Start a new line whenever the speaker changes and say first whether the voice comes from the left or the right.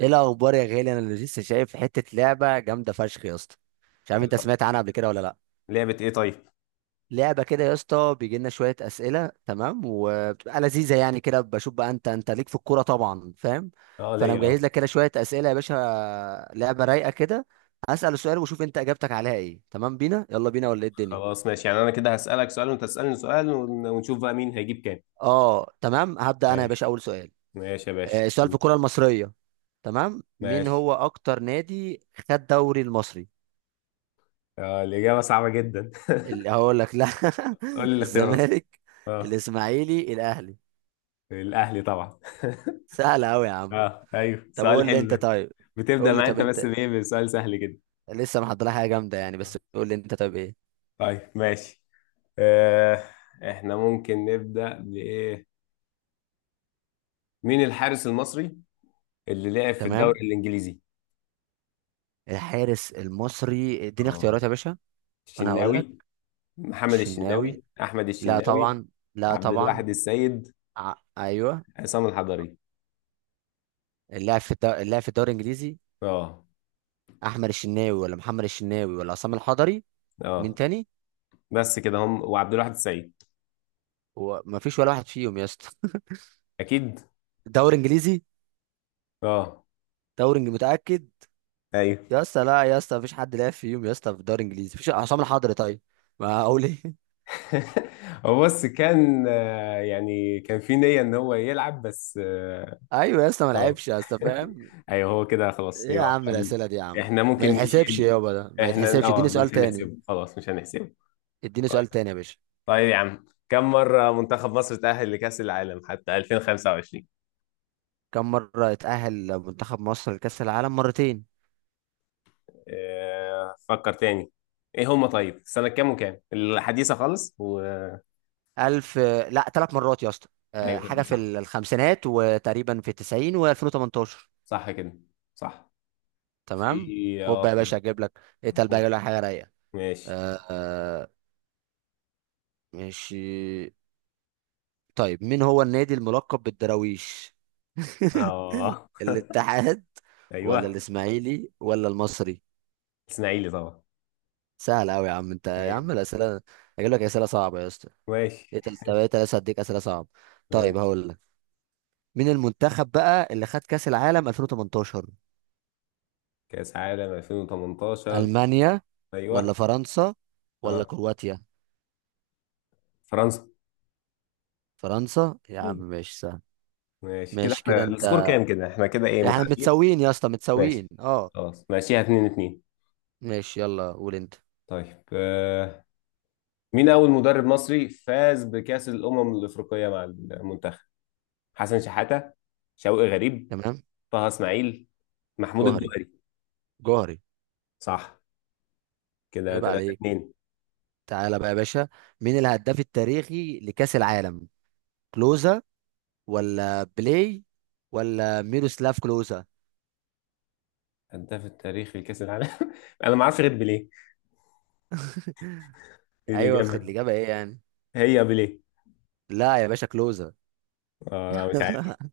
right: ايه الاخبار يا غالي؟ انا لسه شايف حته لعبه جامده فشخ يا اسطى. مش عارف انت
left: طب،
right: سمعت عنها قبل كده ولا لا.
left: لعبة ايه طيب؟
right: لعبه كده يا اسطى، بيجي لنا شويه اسئله، تمام، وبتبقى لذيذه يعني. كده بشوف بقى انت ليك في الكوره طبعا، فاهم؟
left: اه،
right: فانا
left: ليا،
right: مجهز
left: اه.
right: لك كده شويه اسئله يا باشا. لعبه رايقه كده. هسال سؤال وشوف انت اجابتك عليها ايه، تمام؟ بينا، يلا بينا ولا ايه الدنيا؟
left: خلاص ماشي، يعني انا كده هسألك سؤال وانت تسألني سؤال ونشوف بقى مين هيجيب كام.
right: اه تمام، هبدا انا يا باشا
left: ماشي
right: اول سؤال.
left: ماشي يا باشا.
right: السؤال في الكوره المصريه. تمام، مين
left: ماشي.
right: هو اكتر نادي خد دوري المصري؟
left: اه، الإجابة صعبة جدا.
right: اللي هقول لك لا.
left: قول لي الاختيارات.
right: الزمالك،
left: اه،
right: الاسماعيلي، الاهلي.
left: الأهلي طبعا.
right: سهله قوي يا عم.
left: اه، ايوه،
right: طب
left: سؤال
right: قول لي
left: حلو
right: انت
left: ده.
right: طيب.
left: بتبدأ
right: قول لي
left: معايا
right: طب
left: انت بس
right: انت.
left: بايه؟ بسؤال سهل جدا.
right: لسه محضر لها حاجه جامده يعني، بس
left: آه.
right: قول لي انت طيب ايه.
left: طيب، ماشي. آه احنا ممكن نبدأ بإيه. مين الحارس المصري اللي لعب في
right: تمام،
left: الدوري الإنجليزي؟
right: الحارس المصري، اديني اختيارات
left: اه،
right: يا باشا وانا هقول لك.
left: الشناوي، محمد
right: الشناوي؟
left: الشناوي، احمد
right: لا
left: الشناوي،
right: طبعا. لا
left: عبد
right: طبعا.
left: الواحد السيد،
right: ايوه.
left: عصام الحضري.
right: اللاعب في الدوري الانجليزي.
left: اه،
right: احمد الشناوي ولا محمد الشناوي ولا عصام الحضري؟ مين
left: اه،
right: تاني؟
left: بس كده، هم وعبد الواحد السيد.
right: ومفيش ولا واحد فيهم يا اسطى؟
left: اكيد.
right: دوري انجليزي.
left: اه،
right: متاكد؟
left: ايوه.
right: يا اسطى لا يا اسطى، مفيش حد لعب فيهم يا اسطى في الدوري الانجليزي، مفيش عصام الحضري طيب. ما اقول ايه.
left: هو بص كان، يعني كان في نية ان هو يلعب، بس
right: ايوه يا اسطى، ما
left: آه.
right: لعبش يا اسطى، فاهم.
left: ايوه، هو كده خلاص،
right: ايه يا
left: يبقى
right: عم
left: هو.
right: الاسئله دي يا عم؟
left: احنا
right: ما
left: ممكن
right: يتحسبش
left: نشيل
right: يابا، ده ما
left: احنا
right: يتحسبش، اديني
left: اه مش
right: سؤال تاني.
left: هنحسبه، خلاص مش هنحسبه.
right: اديني سؤال
left: طيب.
right: تاني يا باشا.
left: طيب يا عم، كم مرة منتخب مصر تأهل لكأس العالم حتى 2025؟
right: كم مره اتاهل منتخب مصر لكاس العالم؟ مرتين.
left: فكر تاني. ايه هما طيب؟ سنة كام وكام الحديثة خالص و...
right: الف. لا ثلاث مرات يا اسطى.
left: ايوه
right: حاجه
left: كده
right: في
left: صح.
right: الخمسينات، وتقريبا في 90 و2018.
left: صح كده. صح. في
right: تمام. خد
left: اه
right: بقى يا
left: في.
right: باشا اجيب لك. اتقل بقى اجيب لك حاجه رايقه.
left: ماشي.
right: أه أه ماشي. طيب مين هو النادي الملقب بالدراويش؟
left: اه،
right: الاتحاد ولا
left: ايوه،
right: الاسماعيلي ولا المصري؟
left: اسماعيلي طبعا.
right: سهل قوي يا عم انت يا عم
left: ايوه.
right: الاسئله. اجيب لك اسئله صعبه يا اسطى.
left: ماشي
right: طب ايه تلاته هديك اسئله صعبه؟ طيب
left: ماشي.
right: هقول لك. مين المنتخب بقى اللي خد كاس العالم 2018؟
left: كأس عالم 2018.
right: المانيا ولا
left: ايوه.
right: فرنسا ولا
left: اه،
right: كرواتيا؟
left: فرنسا.
right: فرنسا يا عم.
left: ايوه.
right: ماشي سهل.
left: ماشي كده،
right: ماشي كده
left: احنا السكور
right: انت.
left: كام؟ كده احنا كده ايه،
right: احنا
left: متعادلين.
right: متساويين يا اسطى،
left: ماشي
right: متساويين، اه.
left: خلاص، ماشيها 2 2.
right: ماشي، يلا قول انت.
left: طيب. مين أول مدرب مصري فاز بكأس الأمم الأفريقية مع المنتخب؟ حسن شحاتة، شوقي غريب،
right: تمام.
left: طه إسماعيل، محمود
right: جوهري،
left: الجوهري.
right: جوهري.
left: صح. كده
right: عيب
left: 3
right: عليك.
left: 2.
right: تعالى بقى يا باشا. مين الهداف التاريخي لكأس العالم؟ كلوزا ولا بلاي ولا ميروسلاف كلوزا؟
left: هداف التاريخ لكأس العالم. أنا ما أعرفش غير بيليه، دي
right: ايوه خد
left: الإجابة.
right: الإجابة، ايه يعني؟
left: هي بيليه.
right: لا يا باشا كلوزا.
left: اه، لا، مش عارف.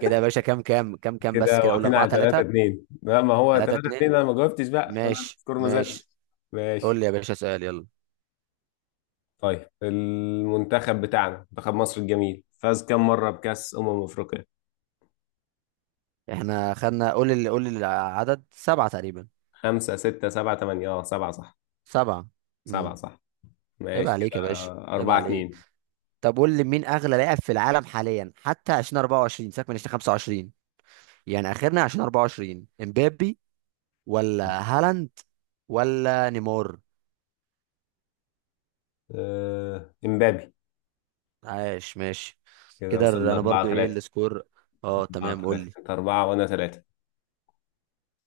right: كده يا باشا كام؟ كام كام كام بس،
left: كده
right: كده قول
left: واقفين
right: 4
left: على 3
right: 3.
left: 2. لا، ما هو
right: 3
left: 3 2،
right: 2.
left: انا ما جاوبتش بقى، فانا
right: ماشي،
left: السكور ما زادش.
right: ماشي. قول
left: ماشي.
right: لي يا باشا سؤال، يلا.
left: طيب، المنتخب بتاعنا، منتخب مصر الجميل، فاز كم مرة بكأس أمم أفريقيا؟
right: احنا خدنا، قول لي، قول لي العدد. سبعة تقريبا.
left: خمسة، ستة، سبعة، تمانية. اه، سبعة صح.
right: سبعة.
left: سبعة
right: امم.
left: صح.
right: عيب
left: ماشي
right: عليك يا
left: كده.
right: باشا، عيب
left: أربعة
right: عليك.
left: اتنين.
right: طب قول لي، مين اغلى لاعب في العالم حاليا حتى 2024، سيبك من 2025، يعني اخرنا عشان 24؟ امبابي ولا هالاند ولا نيمار؟
left: إمبابي.
right: عاش. ماشي
left: كده
right: كده
left: وصلنا
right: انا برضو،
left: أربعة
right: ايه
left: تلاتة.
right: السكور؟ اه
left: أربعة
right: تمام، قول
left: تلاتة،
right: لي.
left: أنت أربعة وأنا تلاتة.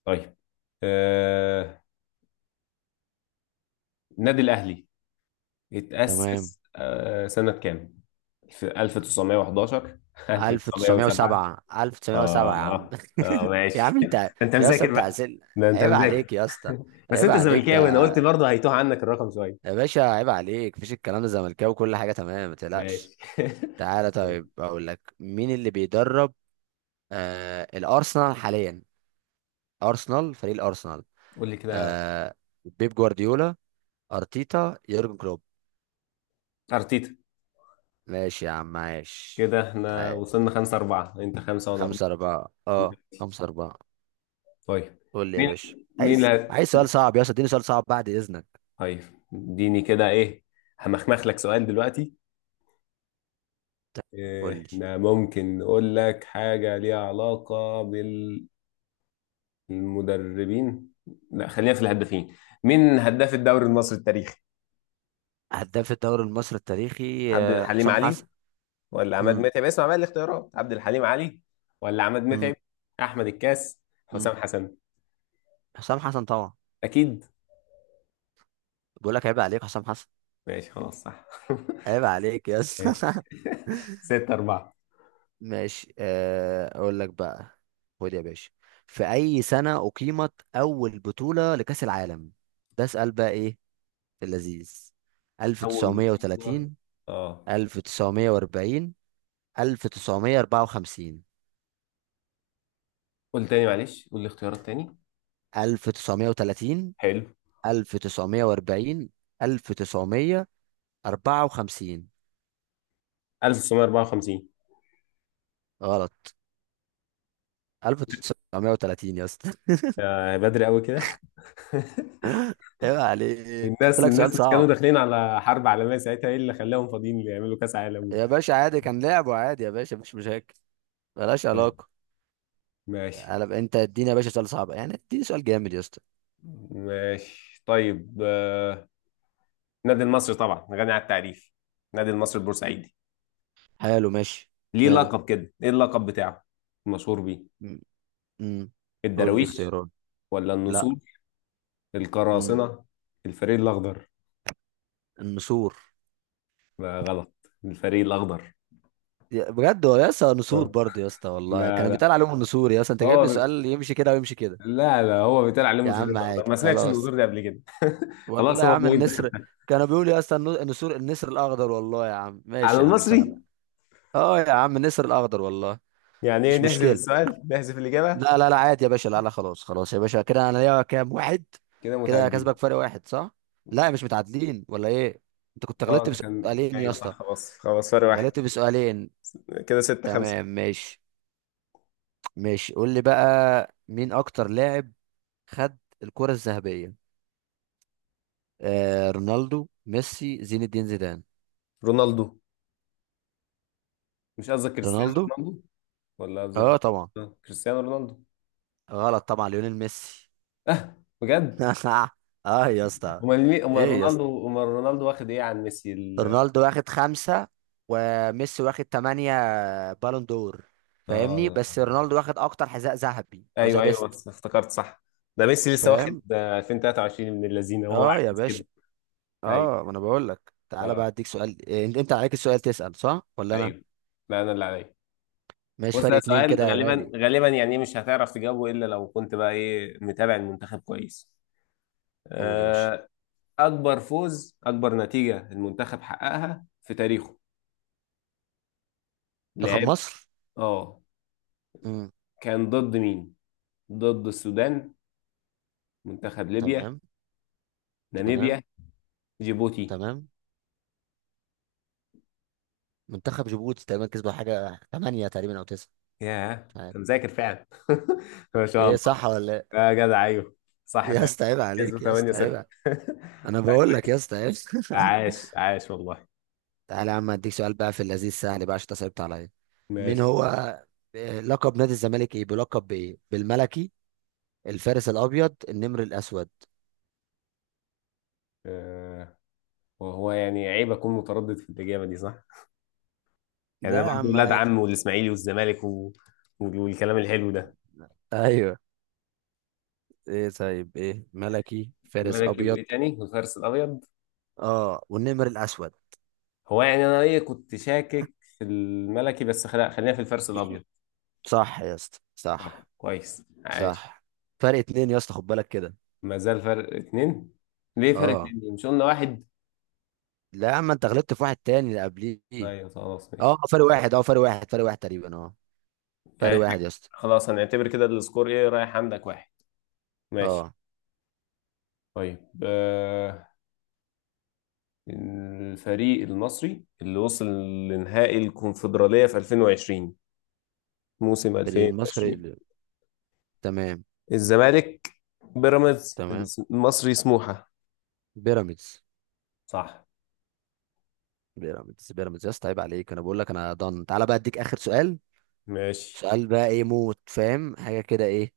left: طيب. آه، النادي الأهلي
right: تمام.
left: اتأسس سنة كام؟ في 1911. 1907.
right: 1907، 1907 يا عم.
left: آه. آه،
right: يا
left: ماشي.
right: عم انت،
left: أنت
right: يا اسطى
left: مذاكر
right: انت
left: بقى.
right: عسل.
left: ده أنت
right: عيب عليك
left: مذاكر.
right: يا اسطى،
left: بس
right: عيب
left: أنت
right: عليك ده
left: زملكاوي، أنا قلت برضه هيتوه عنك الرقم شوية.
right: يا باشا، عيب عليك. مفيش الكلام ده، زملكاوي وكل حاجه تمام، ما تقلقش.
left: ماشي.
right: تعالى. طيب اقول لك، مين اللي بيدرب الارسنال حاليا؟ ارسنال، فريق الارسنال.
left: قول لي كده.
right: آه بيب جوارديولا، ارتيتا، يورجن كلوب؟
left: أرتيتا.
right: ماشي يا عم، عايش.
left: كده احنا
right: عايش.
left: وصلنا خمسة أربعة، أنت خمسة وأنا
right: خمسة
left: أربعة.
right: أربعة، اه خمسة أربعة.
left: طيب.
right: قول لي يا
left: مين
right: باشا،
left: مين اللي
right: عايز
left: هت-
right: عايز سؤال صعب يا اسطى، اديني سؤال صعب بعد إذنك.
left: طيب، اديني كده إيه، همخمخ لك سؤال دلوقتي.
right: طيب،
left: إيه،
right: قول لي.
left: احنا ممكن نقول لك حاجة ليها علاقة بالمدربين. لا، خلينا في الهدافين. مين هداف الدوري المصري التاريخي؟
right: هداف الدوري المصري التاريخي،
left: عبد الحليم
right: حسام
left: علي،
right: حسن.
left: ولا عماد
right: امم
left: متعب. اسمع بقى الاختيارات. عبد الحليم علي، ولا عماد
right: امم
left: متعب، أحمد الكاس،
right: امم.
left: حسام حسن.
right: حسام حسن طبعا.
left: أكيد.
right: بقول لك عيب عليك، حسام حسن.
left: ماشي خلاص، صح.
right: عيب عليك يا
left: ماشي.
right: اسطى.
left: ستة أربعة.
right: ماشي، اقول لك بقى. خد يا باشا. في اي سنة اقيمت اول بطولة لكأس العالم؟ ده اسأل بقى ايه، في اللذيذ.
left: أول بطولة،
right: 1930،
left: اه
right: 1940، 1954.
left: قول تاني، معلش، قول لي اختيارات تاني.
right: 1930،
left: حلو.
right: 1940، 1954.
left: 1954.
right: غلط، 1930 يا اسطى.
left: آه، بدري قوي كده.
right: عيب عليك،
left: الناس
right: قلت لك سؤال
left: الناس مش كانوا
right: صعب.
left: داخلين على حرب عالمية ساعتها؟ ايه اللي خلاهم فاضيين اللي يعملوا كأس عالم؟
right: يا باشا عادي، كان لعبه عادي يا باشا، مش مشاكل. ملهاش
left: طيب.
right: علاقة.
left: ماشي
right: قلب انت، اديني يا باشا سؤال صعب يعني، اديني سؤال جامد يا اسطى.
left: ماشي. طيب. النادي المصري طبعا غني عن التعريف. النادي المصري البورسعيدي،
right: حلو، ماشي.
left: ليه
right: ماله.
left: لقب كده؟ ايه اللقب بتاعه مشهور بيه؟
right: مم. مم. قول لي
left: الدراويش،
right: اختيارات.
left: ولا
right: لا.
left: النسور،
right: مم.
left: القراصنة، الفريق الأخضر.
right: النسور.
left: لا، غلط. الفريق الأخضر
right: يا- بجد هو يا اسطى نسور
left: اه
right: برضه يا اسطى، والله كان
left: لا،
right: بيتقال عليهم النسور يا اسطى، انت جايب
left: هو
right: لي
left: ب...
right: سؤال يمشي كده ويمشي كده.
left: لا لا، هو بيتقال عليهم
right: يا
left: الفريق
right: عم
left: الاخضر،
right: عادي
left: ما سمعتش
right: خلاص.
left: النظور ده قبل كده. خلاص،
right: والله يا
left: هو
right: عم
left: بوينت، خد.
right: النسر. كانوا بيقولوا يا اسطى النسور، النسر الاخضر، والله يا عم.
left: على
right: ماشي يا عم،
left: المصري.
right: سهله. اه يا عم النسر الاخضر، والله.
left: يعني ايه،
right: مش
left: نحذف
right: مشكله.
left: السؤال، نحذف الاجابه.
right: لا لا لا عادي يا باشا، لا لا خلاص، خلاص يا باشا، كده انا ليا كام واحد.
left: كده
right: كده كسبك
left: متعادلين.
right: فرق واحد، صح؟ لا مش متعادلين، ولا ايه؟ انت كنت
left: اه،
right: غلطت
left: انت كان،
right: بسؤالين يا
left: ايوه
right: اسطى.
left: صح. خلاص خلاص، فرق واحد.
right: غلطت بسؤالين.
left: كده 6 5.
right: تمام، ماشي ماشي. قول لي بقى، مين اكتر لاعب خد الكرة الذهبية؟ آه رونالدو، ميسي، زين الدين زيدان.
left: رونالدو. مش قصدك كريستيانو
right: رونالدو.
left: رونالدو ولا قصدك؟
right: اه طبعا.
left: كريستيانو رونالدو.
right: غلط طبعا، ليونيل ميسي.
left: اه، بجد؟
right: اه يا اسطى.
left: امال مين؟ امال
right: ايه يا اسطى،
left: رونالدو امال رونالدو واخد ايه عن ميسي.
right: رونالدو واخد خمسة وميسي واخد تمانية بالون دور، فاهمني؟
left: اه،
right: بس رونالدو واخد اكتر حذاء ذهبي او ذا
left: ايوه ايوه،
right: بيست.
left: بس افتكرت، صح. ده ميسي لسه واخد
right: فاهم.
left: 2023، من اللذينه، وهو
right: اه يا
left: عايز
right: باشا.
left: كده.
right: اه
left: ايوه.
right: ما انا بقول لك، تعالى بقى
left: آه.
right: اديك سؤال. انت انت عليك السؤال تسأل، صح ولا انا؟
left: ايوه. لا، انا اللي عليا.
right: ماشي،
left: بص،
right: فرق
left: ده
right: اتنين كده
left: سؤال
right: يا
left: غالبا
right: غالي.
left: غالبا يعني مش هتعرف تجاوبه، الا لو كنت بقى ايه متابع المنتخب كويس.
right: قول يا باشا.
left: آه، اكبر نتيجة المنتخب حققها في تاريخه.
right: منتخب
left: لعب.
right: مصر.
left: اه
right: امم.
left: كان ضد مين؟ ضد السودان، منتخب ليبيا،
right: تمام. تمام.
left: ناميبيا، جيبوتي.
right: تمام. منتخب جيبوتي تقريبا، كسبوا حاجة تمانية تقريبا او تسعة.
left: ياه،
right: مش
left: انت
right: عارف.
left: مذاكر فعلا. ما شاء
right: ايه،
left: الله.
right: صح ولا إيه؟
left: يا جدع ايوه، صح
right: يا
left: فعلا.
right: اسطى عيب
left: كسبوا
right: عليك يا اسطى، عيب
left: 8-0.
right: عليك. انا بقول لك يا اسطى، عيب.
left: عاش عاش والله.
right: تعالى يا عم اديك سؤال بقى في اللذيذ، سهل بقى عشان انت صعبت عليا. مين
left: ماشي.
right: هو، لقب نادي الزمالك ايه؟ بلقب بايه، بالملكي، الفارس الابيض، النمر الاسود؟
left: آه، وهو يعني عيب اكون متردد في الاجابه دي، صح؟ يعني
right: لا
left: انا
right: يا
left: برضه
right: عم
left: ولاد
right: عادي.
left: عم والاسماعيلي والزمالك والكلام الحلو ده.
right: ايوه. ايه طيب ايه؟ ملكي، فارس
left: الملكي،
right: ابيض.
left: وايه تاني؟ والفارس الابيض.
right: اه والنمر الاسود.
left: هو يعني انا ايه، كنت شاكك في الملكي، بس خلينا في الفارس الابيض.
right: صح يا اسطى،
left: طيب.
right: صح.
left: كويس، عاش.
right: صح. فرق اتنين يا اسطى، خد بالك كده.
left: ما زال فرق اتنين. ليه فرق
right: اه.
left: اتنين؟ مش قلنا واحد؟
right: لا يا عم، انت غلطت في واحد تاني اللي قبليه.
left: ايوه، خلاص،
right: اه
left: ماشي.
right: فرق واحد، اه فرق واحد، فرق واحد تقريبا، اه.
left: يعني
right: فرق
left: احنا
right: واحد يا اسطى.
left: خلاص هنعتبر كده السكور ايه، رايح عندك واحد. ماشي.
right: اه.
left: طيب. الفريق المصري اللي وصل لنهائي الكونفدرالية في 2020، موسم
right: فريق المصري.
left: 2020.
right: تمام.
left: الزمالك، بيراميدز،
right: تمام.
left: المصري، سموحة.
right: بيراميدز،
left: صح.
right: بيراميدز. بيراميدز يا اسطى، عيب عليك، انا بقول لك، انا ضن. تعالى بقى اديك اخر سؤال.
left: ماشي.
right: سؤال بقى ايه موت، فاهم حاجه كده ايه؟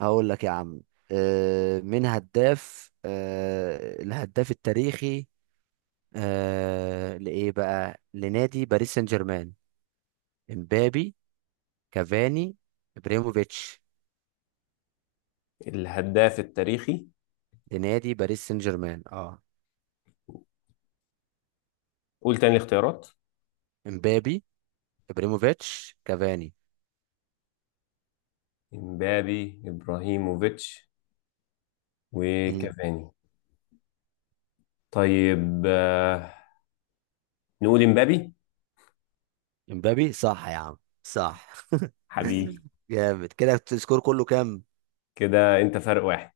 right: هقول لك يا عم. من هداف، الهداف التاريخي، لايه بقى، لنادي باريس سان جيرمان؟ امبابي، كافاني، ابريموفيتش.
left: الهداف التاريخي.
right: لنادي باريس سان جيرمان، اه.
left: قول تاني الاختيارات.
right: امبابي، ابريموفيتش، كافاني.
left: امبابي، ابراهيموفيتش،
right: امم.
left: وكافاني. طيب. نقول امبابي.
right: امبابي صح يا عم، صح.
left: حبيبي.
right: جامد. كده السكور كله كام؟
left: كده انت فرق واحد.